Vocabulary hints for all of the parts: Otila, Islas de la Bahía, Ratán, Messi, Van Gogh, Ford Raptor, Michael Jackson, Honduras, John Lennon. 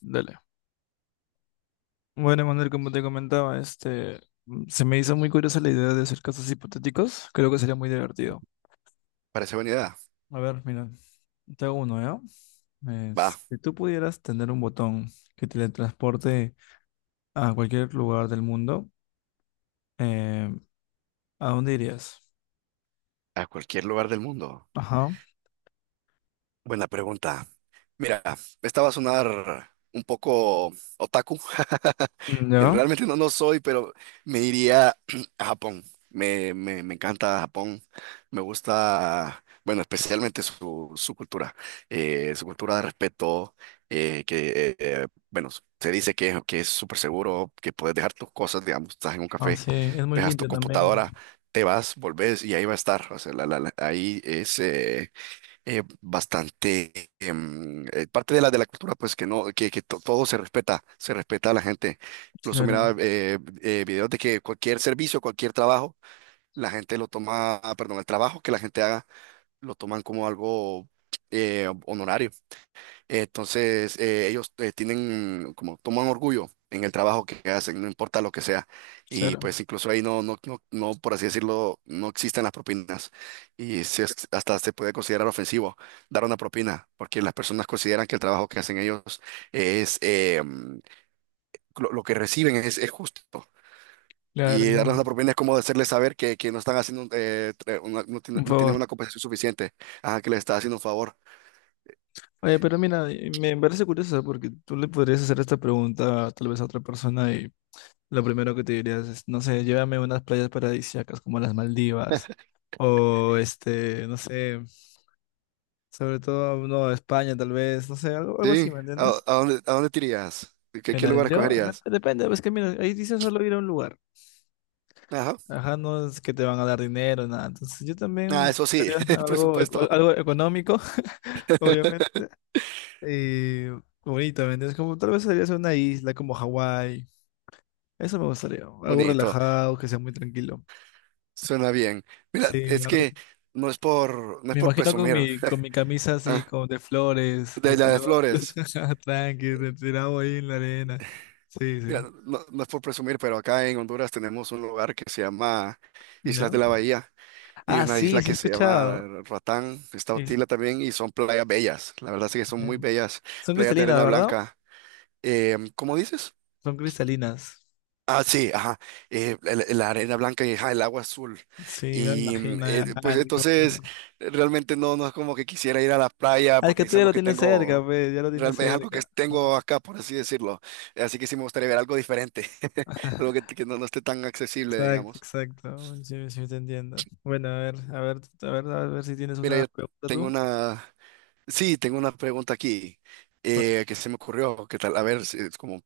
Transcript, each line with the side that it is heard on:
left: Dale. Bueno, Manuel, como te comentaba, se me hizo muy curiosa la idea de hacer casos hipotéticos. Creo que sería muy divertido.
right: Parece buena idea.
left: A ver, mira, te hago uno, ¿ya?
right: Va.
left: Es, si tú pudieras tener un botón que te transporte a cualquier lugar del mundo, eh, ¿a dónde irías?
right: A cualquier lugar del mundo.
left: Ajá.
right: Buena pregunta. Mira, esta va a sonar un poco otaku,
left: Mm,
right: que
left: ¿ya?
right: realmente no lo soy, pero me iría a Japón. Me encanta Japón. Me gusta, bueno, especialmente su cultura, su cultura de respeto, bueno, se dice que es súper seguro, que puedes dejar tus cosas, digamos, estás en un
left: Ah,
right: café,
left: sí, es muy
right: dejas tu
left: limpio también.
right: computadora, te vas, volvés y ahí va a estar. O sea, ahí es bastante parte de la cultura, pues que no, todo se respeta, se respeta a la gente. Incluso
left: Claro,
right: miraba videos de que cualquier servicio, cualquier trabajo la gente lo toma, perdón, el trabajo que la gente haga lo toman como algo honorario. Entonces, ellos tienen como toman orgullo en el trabajo que hacen, no importa lo que sea. Y
left: claro,
right: pues incluso ahí no, no, no, no, por así decirlo, no existen las propinas. Y se- Hasta se puede considerar ofensivo dar una propina, porque las personas consideran que el trabajo que hacen ellos es, lo que reciben es justo.
left: claro.
right: Y darles
left: Ahí.
right: una propina es como hacerles saber que no están haciendo, no,
left: Un
right: no tienen
left: favor.
right: una compensación suficiente, que les está haciendo un favor.
left: Oye, pero mira, me parece curioso porque tú le podrías hacer esta pregunta tal vez a otra persona y lo primero que te dirías es, no sé, llévame a unas playas paradisíacas como las Maldivas. O este, no sé, sobre todo, no, España tal vez, no sé, algo, algo así,
right: Sí,
left: ¿me
right: ¿a,
left: entiendes?
right: a dónde, a dónde te irías? ¿Qué
left: Mira,
right: lugar
left: yo,
right: escogerías?
left: depende, es que mira, ahí dice solo ir a un lugar.
right: Ajá.
left: Ajá, no es que te van a dar dinero, nada. Entonces yo
right: Ah,
left: también
right: eso sí,
left: buscaría
right: el
left: algo,
right: presupuesto.
left: algo económico, obviamente. Y bonito, ¿me entiendes? Como tal vez sería una isla como Hawái. Eso me gustaría, algo
right: Bonito,
left: relajado, que sea muy tranquilo.
right: suena bien. Mira,
left: Sí,
right: es que no es por, no es
left: me
right: por
left: imagino con
right: presumir.
left: mi camisa así,
right: Ah,
left: con de flores, de
right: de la de
left: colores,
right: Flores.
left: tranqui, tirado ahí en la arena. Sí,
right: Mira,
left: sí.
right: no, no es por presumir, pero acá en Honduras tenemos un lugar que se llama Islas
left: ¿No?
right: de la Bahía y
left: Ah,
right: una
left: sí,
right: isla
left: sí he
right: que se llama
left: escuchado.
right: Ratán. Está
left: Es-
right: Otila también y son playas bellas. La verdad sí que son muy
left: em,
right: bellas,
left: son
right: playas de
left: cristalinas,
right: arena
left: ¿verdad?
right: blanca. ¿Cómo dices?
left: Son cristalinas.
right: Ah, sí, ajá. La arena blanca y, ajá, el agua azul.
left: Sí, me
right: Y
left: imagino. Ya.
right: pues
left: Ah, qué
right: entonces
left: bonito.
right: realmente no, no es como que quisiera ir a la playa
left: Ah, es
right: porque
left: que tú
right: es
left: ya
right: algo
left: lo
right: que
left: tienes cerca,
right: tengo,
left: pues, ya lo tienes
right: realmente es algo que
left: cerca. Ajá.
right: tengo acá, por así decirlo. Así que sí me gustaría ver algo diferente, algo que, que no, no esté tan accesible,
left: Exacto,
right: digamos.
left: exacto. Bueno, sí, sí, te entiendo. Bueno, a ver si tienes
right: Mira,
left: una
right: yo
left: pregunta
right: tengo
left: tú.
right: una, sí, tengo una pregunta aquí,
left: Bueno.
right: que se me ocurrió, que tal, a ver, es como,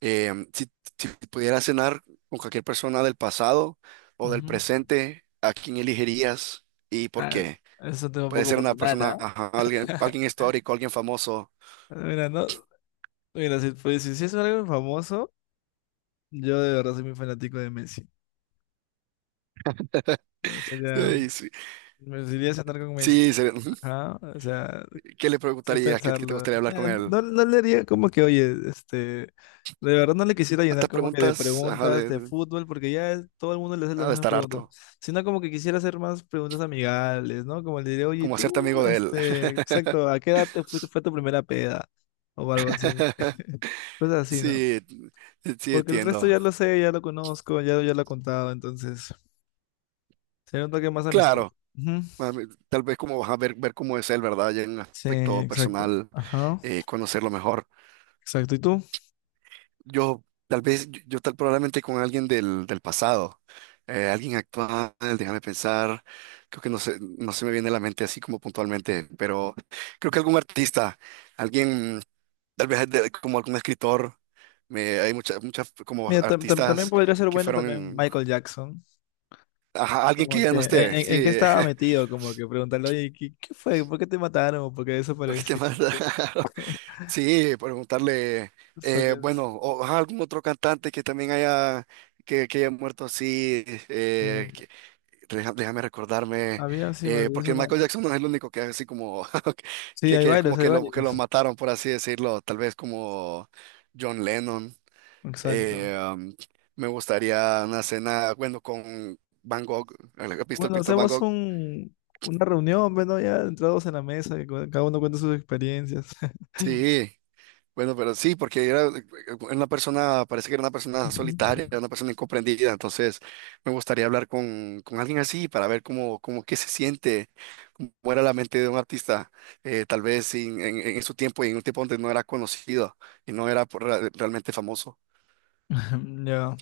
right: Em, si, si pudieras cenar con cualquier persona del pasado o del
left: Ujú.
right: presente, ¿a quién elegirías y por
left: Ah,
right: qué?
left: eso tengo un
right: Puede
left: poco
right: ser una persona,
left: personal.
right: ajá, alguien histórico, alguien famoso.
left: Ah, mira, no, mira, si, pues, si es algo famoso, yo de verdad soy muy fanático de Messi. O sea, ya,
right: Ey, sí,
left: me gustaría cenar con Messi.
right: sí, ujú.
left: Ajá, o sea,
right: ¿Qué le
left: sin
right: preguntarías? ¿Qué te
left: pensarlo.
right: gustaría hablar con él?
left: No, no le haría como que, oye, este, de verdad no le quisiera llenar
right: Hasta
left: como que de
right: preguntas, ajá,
left: preguntas de fútbol, porque todo el mundo le hace las
right: ha de
left: mismas
right: estar harto,
left: preguntas, sino como que quisiera hacer más preguntas amigables, ¿no? Como le diré, oye, ¿y
right: como hacerte
left: tú,
right: amigo de él.
left: este, exacto, ¿a qué edad te fuiste, fue tu primera peda? O algo así. Cosas así, ¿no?
right: Sí, sí,
left: Porque el resto
right: entiendo.
left: ya lo sé, ya lo conozco, ya, ya lo he contado, entonces sería un toque más
right: Claro,
left: amistoso. Ujú.
right: a mí, tal vez, como vas a ver cómo es él, ¿verdad? Ya en un
left: Sí,
right: aspecto
left: exacto.
right: personal,
left: Ajá,
right: conocerlo mejor.
left: exacto. ¿Y tú?
right: Yo tal vez, yo tal probablemente con alguien del pasado, alguien actual, déjame pensar. Creo que no se me viene a la mente así como puntualmente, pero creo que algún artista, alguien, tal vez como algún escritor. Hay muchas como
left: Mira, también
right: artistas
left: podría ser
right: que
left: bueno también
right: fueron,
left: Michael Jackson.
right: ajá, alguien que
left: Como
right: ya
left: que,
right: no esté,
left: ¿en qué
right: sí,
left: estaba metido? Como que preguntarle, oye, ¿qué fue? ¿Por qué te mataron? ¿O por qué
right: porque qué más
left: desapareciste?
right: raro. Sí, preguntarle,
left: Es porque,
right: bueno, o ajá, algún otro cantante que también haya, que haya muerto así.
left: eh,
right: Déjame recordarme,
left: había, sí, me olvidé
right: porque
left: su
right: Michael
left: nombre.
right: Jackson no es el único que es así como,
left: Sí,
right: que,
left: hay
right: que es como
left: varios, hay
right: que lo, que
left: varios.
right: lo mataron, por así decirlo, tal vez como John Lennon.
left: Exacto.
right: eh, um, Me gustaría una cena, bueno, con Van Gogh, visto, el
left: Bueno,
right: pintor Van
left: hacemos
right: Gogh.
left: un, una reunión, bueno, ya entrados en la mesa, y cada uno cuenta sus experiencias.
right: Sí, bueno, pero sí, porque era, una persona, parece que era una persona
left: Ujú.
right: solitaria, era una persona incomprendida. Entonces me gustaría hablar con alguien así para ver cómo, cómo qué se siente, cómo era la mente de un artista, tal vez en, en su tiempo y en un tiempo donde no era conocido y no era, realmente famoso.
left: Ya,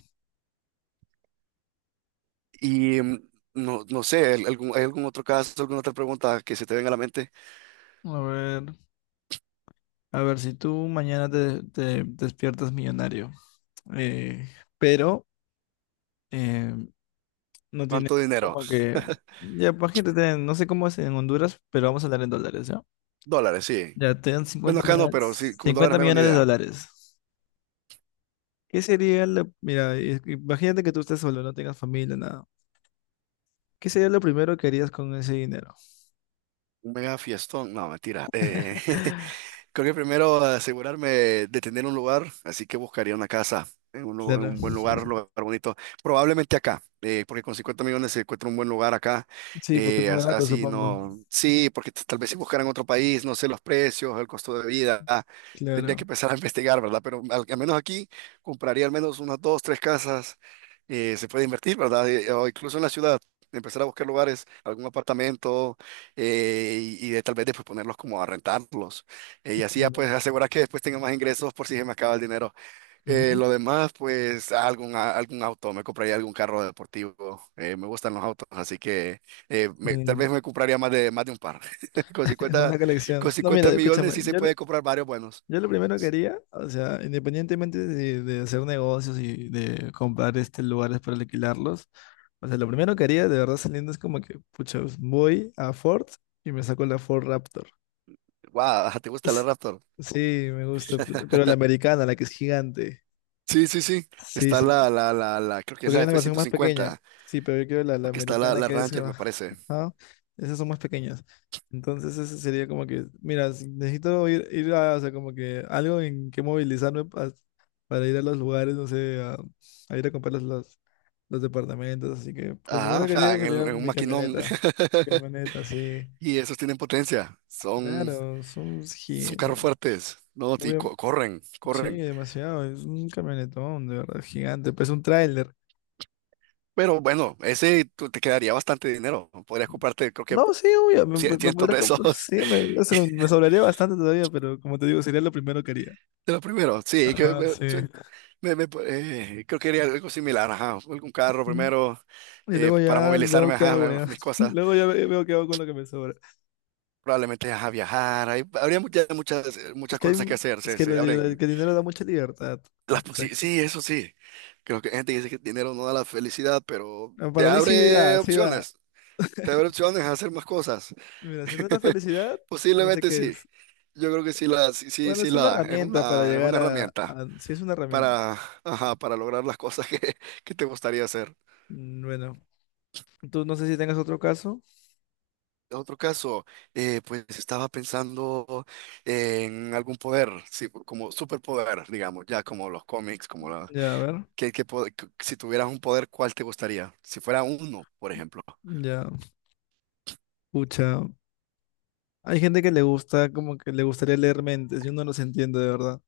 right: Y no, no sé, algún, ¿hay algún otro caso, alguna otra pregunta que se te venga a la mente?
left: a ver, a ver, si tú mañana te despiertas millonario, eh, pero eh, no tienes
right: ¿Cuánto dinero?
left: como que, ya, imagínate, te- no sé cómo es en Honduras, pero vamos a hablar en dólares, ¿ya?
right: Dólares, sí.
left: Ya, te dan
right: Bueno,
left: 50
right: acá no, pero sí,
left: millones,
right: con dólares
left: 50
right: me hago una
left: millones de
right: idea.
left: dólares. ¿Qué sería lo, mira, imagínate que tú estés solo, no tengas familia, nada. ¿Qué sería lo primero que harías con ese dinero?
right: Un mega fiestón, no, mentira. Creo que primero asegurarme de tener un lugar, así que buscaría una casa en
left: Claro.
right: un buen lugar, un lugar bonito, probablemente acá, porque con 50 millones se encuentra un buen lugar acá.
left: Sí, porque no es barato,
right: Así
left: supongo.
right: no, sí, porque tal vez, si buscaran otro país, no sé los precios, el costo de vida, tendría que
left: Claro,
right: empezar a investigar, ¿verdad? Pero, al menos aquí, compraría al menos unas dos, tres casas. Se puede invertir, ¿verdad? O incluso en la ciudad, empezar a buscar lugares, algún apartamento, y tal vez después, ponerlos como a rentarlos. Y así ya, pues,
left: claro.
right: asegurar que después tenga más ingresos por si se me acaba el dinero.
left: Ujú.
right: Lo demás, pues algún, algún auto, me compraría algún carro deportivo. Me gustan los autos, así que, tal
left: Sí.
right: vez me compraría más de un par. Con
left: Es
right: 50
left: una colección.
right: con
left: No, mira,
right: 50 millones
left: escúchame,
right: sí se
left: yo, lo-
right: puede comprar varios buenos.
left: yo lo primero que haría, o sea, independientemente de hacer negocios y de comprar este lugares para alquilarlos, o sea, lo primero que haría de verdad saliendo es como que, pucha, pues, voy a Ford y me saco la Ford Raptor.
right: Wow, ¿te gusta la
left: S-
right: Raptor?
left: Sí, me gusta, pero la americana, la que es gigante.
right: Sí, sí, sí.
left: Sí,
right: Está
left: sí,
right: creo que es
left: Porque hay
right: la
left: una
right: f
left: versión
right: ciento
left: más pequeña.
right: cincuenta
left: Sí, pero yo quiero la
right: porque está la,
left: americana
right: la
left: que es...
right: Ranger, me
left: ah,
right: parece.
left: ajá. Esas son más pequeñas. Entonces ese sería como que, mira, si necesito ir a, o sea, como que algo en que movilizarme para ir a los lugares, no sé, a ir a comprar los departamentos. Así que lo
right: Ajá,
left: primero que
right: ajá,
left: hacía sería
right: en un
left: mi
right: maquinón.
left: camioneta. Camioneta, sí.
right: Y esos tienen potencia. Son
left: Claro, son
right: Son carros
left: gigantes
right: fuertes, ¿no? Y
left: muy, am-
right: corren,
left: sí,
right: corren.
left: demasiado. Es un camionetón, de verdad, gigante. Pues un tráiler.
right: Pero bueno, ese, te quedaría bastante dinero, ¿no? Podrías comprarte, creo que
left: No, sí, obvio, me
right: cientos
left: podría
right: de
left: comprar
right: esos,
left: sí, me, eso me sobraría bastante todavía, pero como te digo, sería lo primero que haría.
right: de los primeros. Sí, que
left: Ajá,
right: me-
left: sí.
right: suen- me- me- creo que haría algo similar, ajá. Algún carro
left: Mm,
right: primero,
left: y luego
right: para
left: ya veo
right: movilizarme,
left: qué
right: ajá,
left: hago, ya.
right: mis cosas.
left: Luego veo qué hago con lo que me sobra.
right: Probablemente, ajá, viajar. Habría
left: Es
right: muchas
left: que, hay,
right: cosas que hacer.
left: es
right: Se,
left: que, lo
right: se
left: liber-
right: abren
left: que el dinero da mucha libertad.
right: las posibilidades.
left: Exacto.
right: Sí, sí, eso sí. Creo que hay gente que dice que el dinero no da la felicidad, pero
left: Ah,
right: te
left: para mí sí da,
right: abre
left: sí da.
right: opciones. Te abre opciones a hacer más cosas.
left: Mira, si no es la felicidad, no sé
right: Posiblemente
left: qué
right: sí.
left: es.
right: Yo creo que sí la, sí, sí,
left: Bueno,
right: sí
left: es
right: la
left: una
right: da. Es
left: herramienta para
right: una, es
left: llegar
right: una herramienta
left: a... Sí, es una herramienta.
right: para, ajá, para lograr las cosas que, que te gustaría hacer.
left: Mm, bueno, tú no sé si tengas otro caso.
right: Otro caso, pues estaba pensando en algún poder, sí, como superpoder, digamos, ya, como los cómics, como la,
left: Ya, a ver.
right: que po- que- si tuvieras un poder, ¿cuál te gustaría? Si fuera uno, por ejemplo.
left: Ya, pucha. Hay gente que le gusta, como que le gustaría leer mentes, yo no los entiendo de verdad.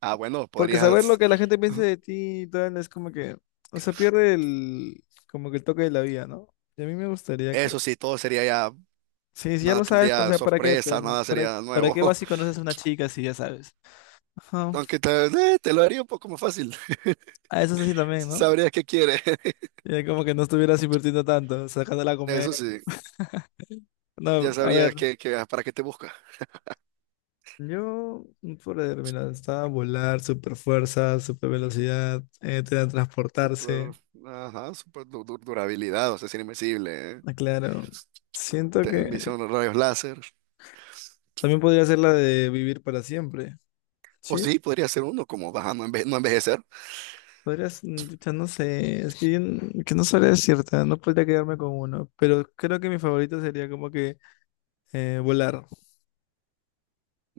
right: Ah, bueno,
left: Porque saber lo
right: podrías,
left: que la gente piensa de ti y tal es como que, o sea, como que el toque de la vida, ¿no? Y a mí me gustaría, creo.
right: eso sí, todo sería ya,
left: Sí, si ya
right: nada
left: lo sabes, o
right: tendría
left: sea, ¿para qué? Pues,
right: sorpresa, nada sería
left: ¿Para
right: nuevo.
left: qué vas y conoces a una chica si ya sabes? Ajá.
right: Aunque te lo haría un poco más fácil.
left: A eso es así también, ¿no?
right: Sabrías qué quiere.
left: Y como que no estuvieras invirtiendo tanto, sacándola a
right: Eso
left: comer.
right: sí, ya
left: No, a ver,
right: sabrías que, para qué te busca.
left: yo, por determinado, está volar, super fuerza, super velocidad, teletransportarse.
right: Super, ajá, super, durabilidad, o sea, es invencible, ¿eh?
left: Ah, claro, siento que
right: Visión de rayos láser.
left: también podría ser la de vivir para siempre.
right: O
left: Sí,
right: sí, podría ser uno como baja, no, no envejecer.
left: podrías, mm, pucha, no sé, es que, que no sabría decirte, no podría quedarme con uno, pero creo que mi favorito sería como que volar.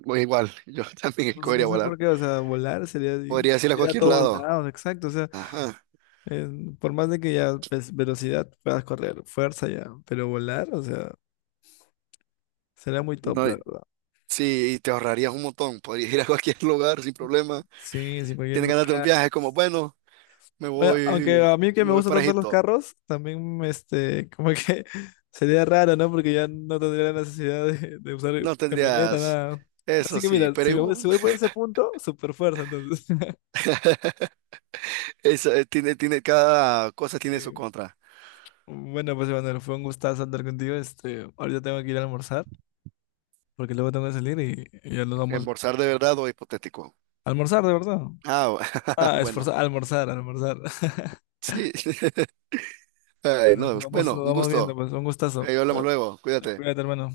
right: O igual, yo también
left: No sé, no
right: escogería
left: sé
right: volar.
left: por qué, o sea, volar sería
right: Podrías ir a
left: ir a
right: cualquier
left: todos
right: lado.
left: lados, exacto, o sea,
right: Ajá.
left: eh, por más de que ya pues, velocidad puedas correr, fuerza ya, pero volar, o sea, sería muy top,
right: No,
left: la verdad.
right: sí, y te ahorrarías un montón. Podrías ir a cualquier lugar sin problema.
left: Sí, sin cualquier
right: Tienes ganas de un
left: lugar.
right: viaje, como, bueno, me
left: Oye, aunque
right: voy,
left: a mí que
right: me
left: me
right: voy
left: gustan
right: para
left: tanto los
right: Egipto.
left: carros, también este, como que sería raro, ¿no? Porque ya no tendría la necesidad de usar
right: No
left: camioneta,
right: tendrías,
left: nada. Así
right: eso
left: que
right: sí,
left: mira,
right: pero igual.
left: si voy por ese punto, super fuerza, entonces.
right: Tiene, cada cosa tiene su
left: Sí.
right: contra.
left: Bueno, pues Emanuel, fue un gustazo andar contigo. Este, ahorita tengo que ir a almorzar, porque luego tengo que salir y ya nos vamos
right: Embolsar de verdad o hipotético.
left: a almorzar, de verdad.
right: Ah,
left: Ah,
right: bueno,
left: esforzar, almorzar.
right: sí. Ay,
left: Bueno,
right: no, bueno,
left: nos
right: un
left: vamos viendo,
right: gusto.
left: pues un gustazo.
right: Ahí
left: Nos
right: hablamos
left: vemos.
right: luego. Cuídate.
left: Cuídate, hermano.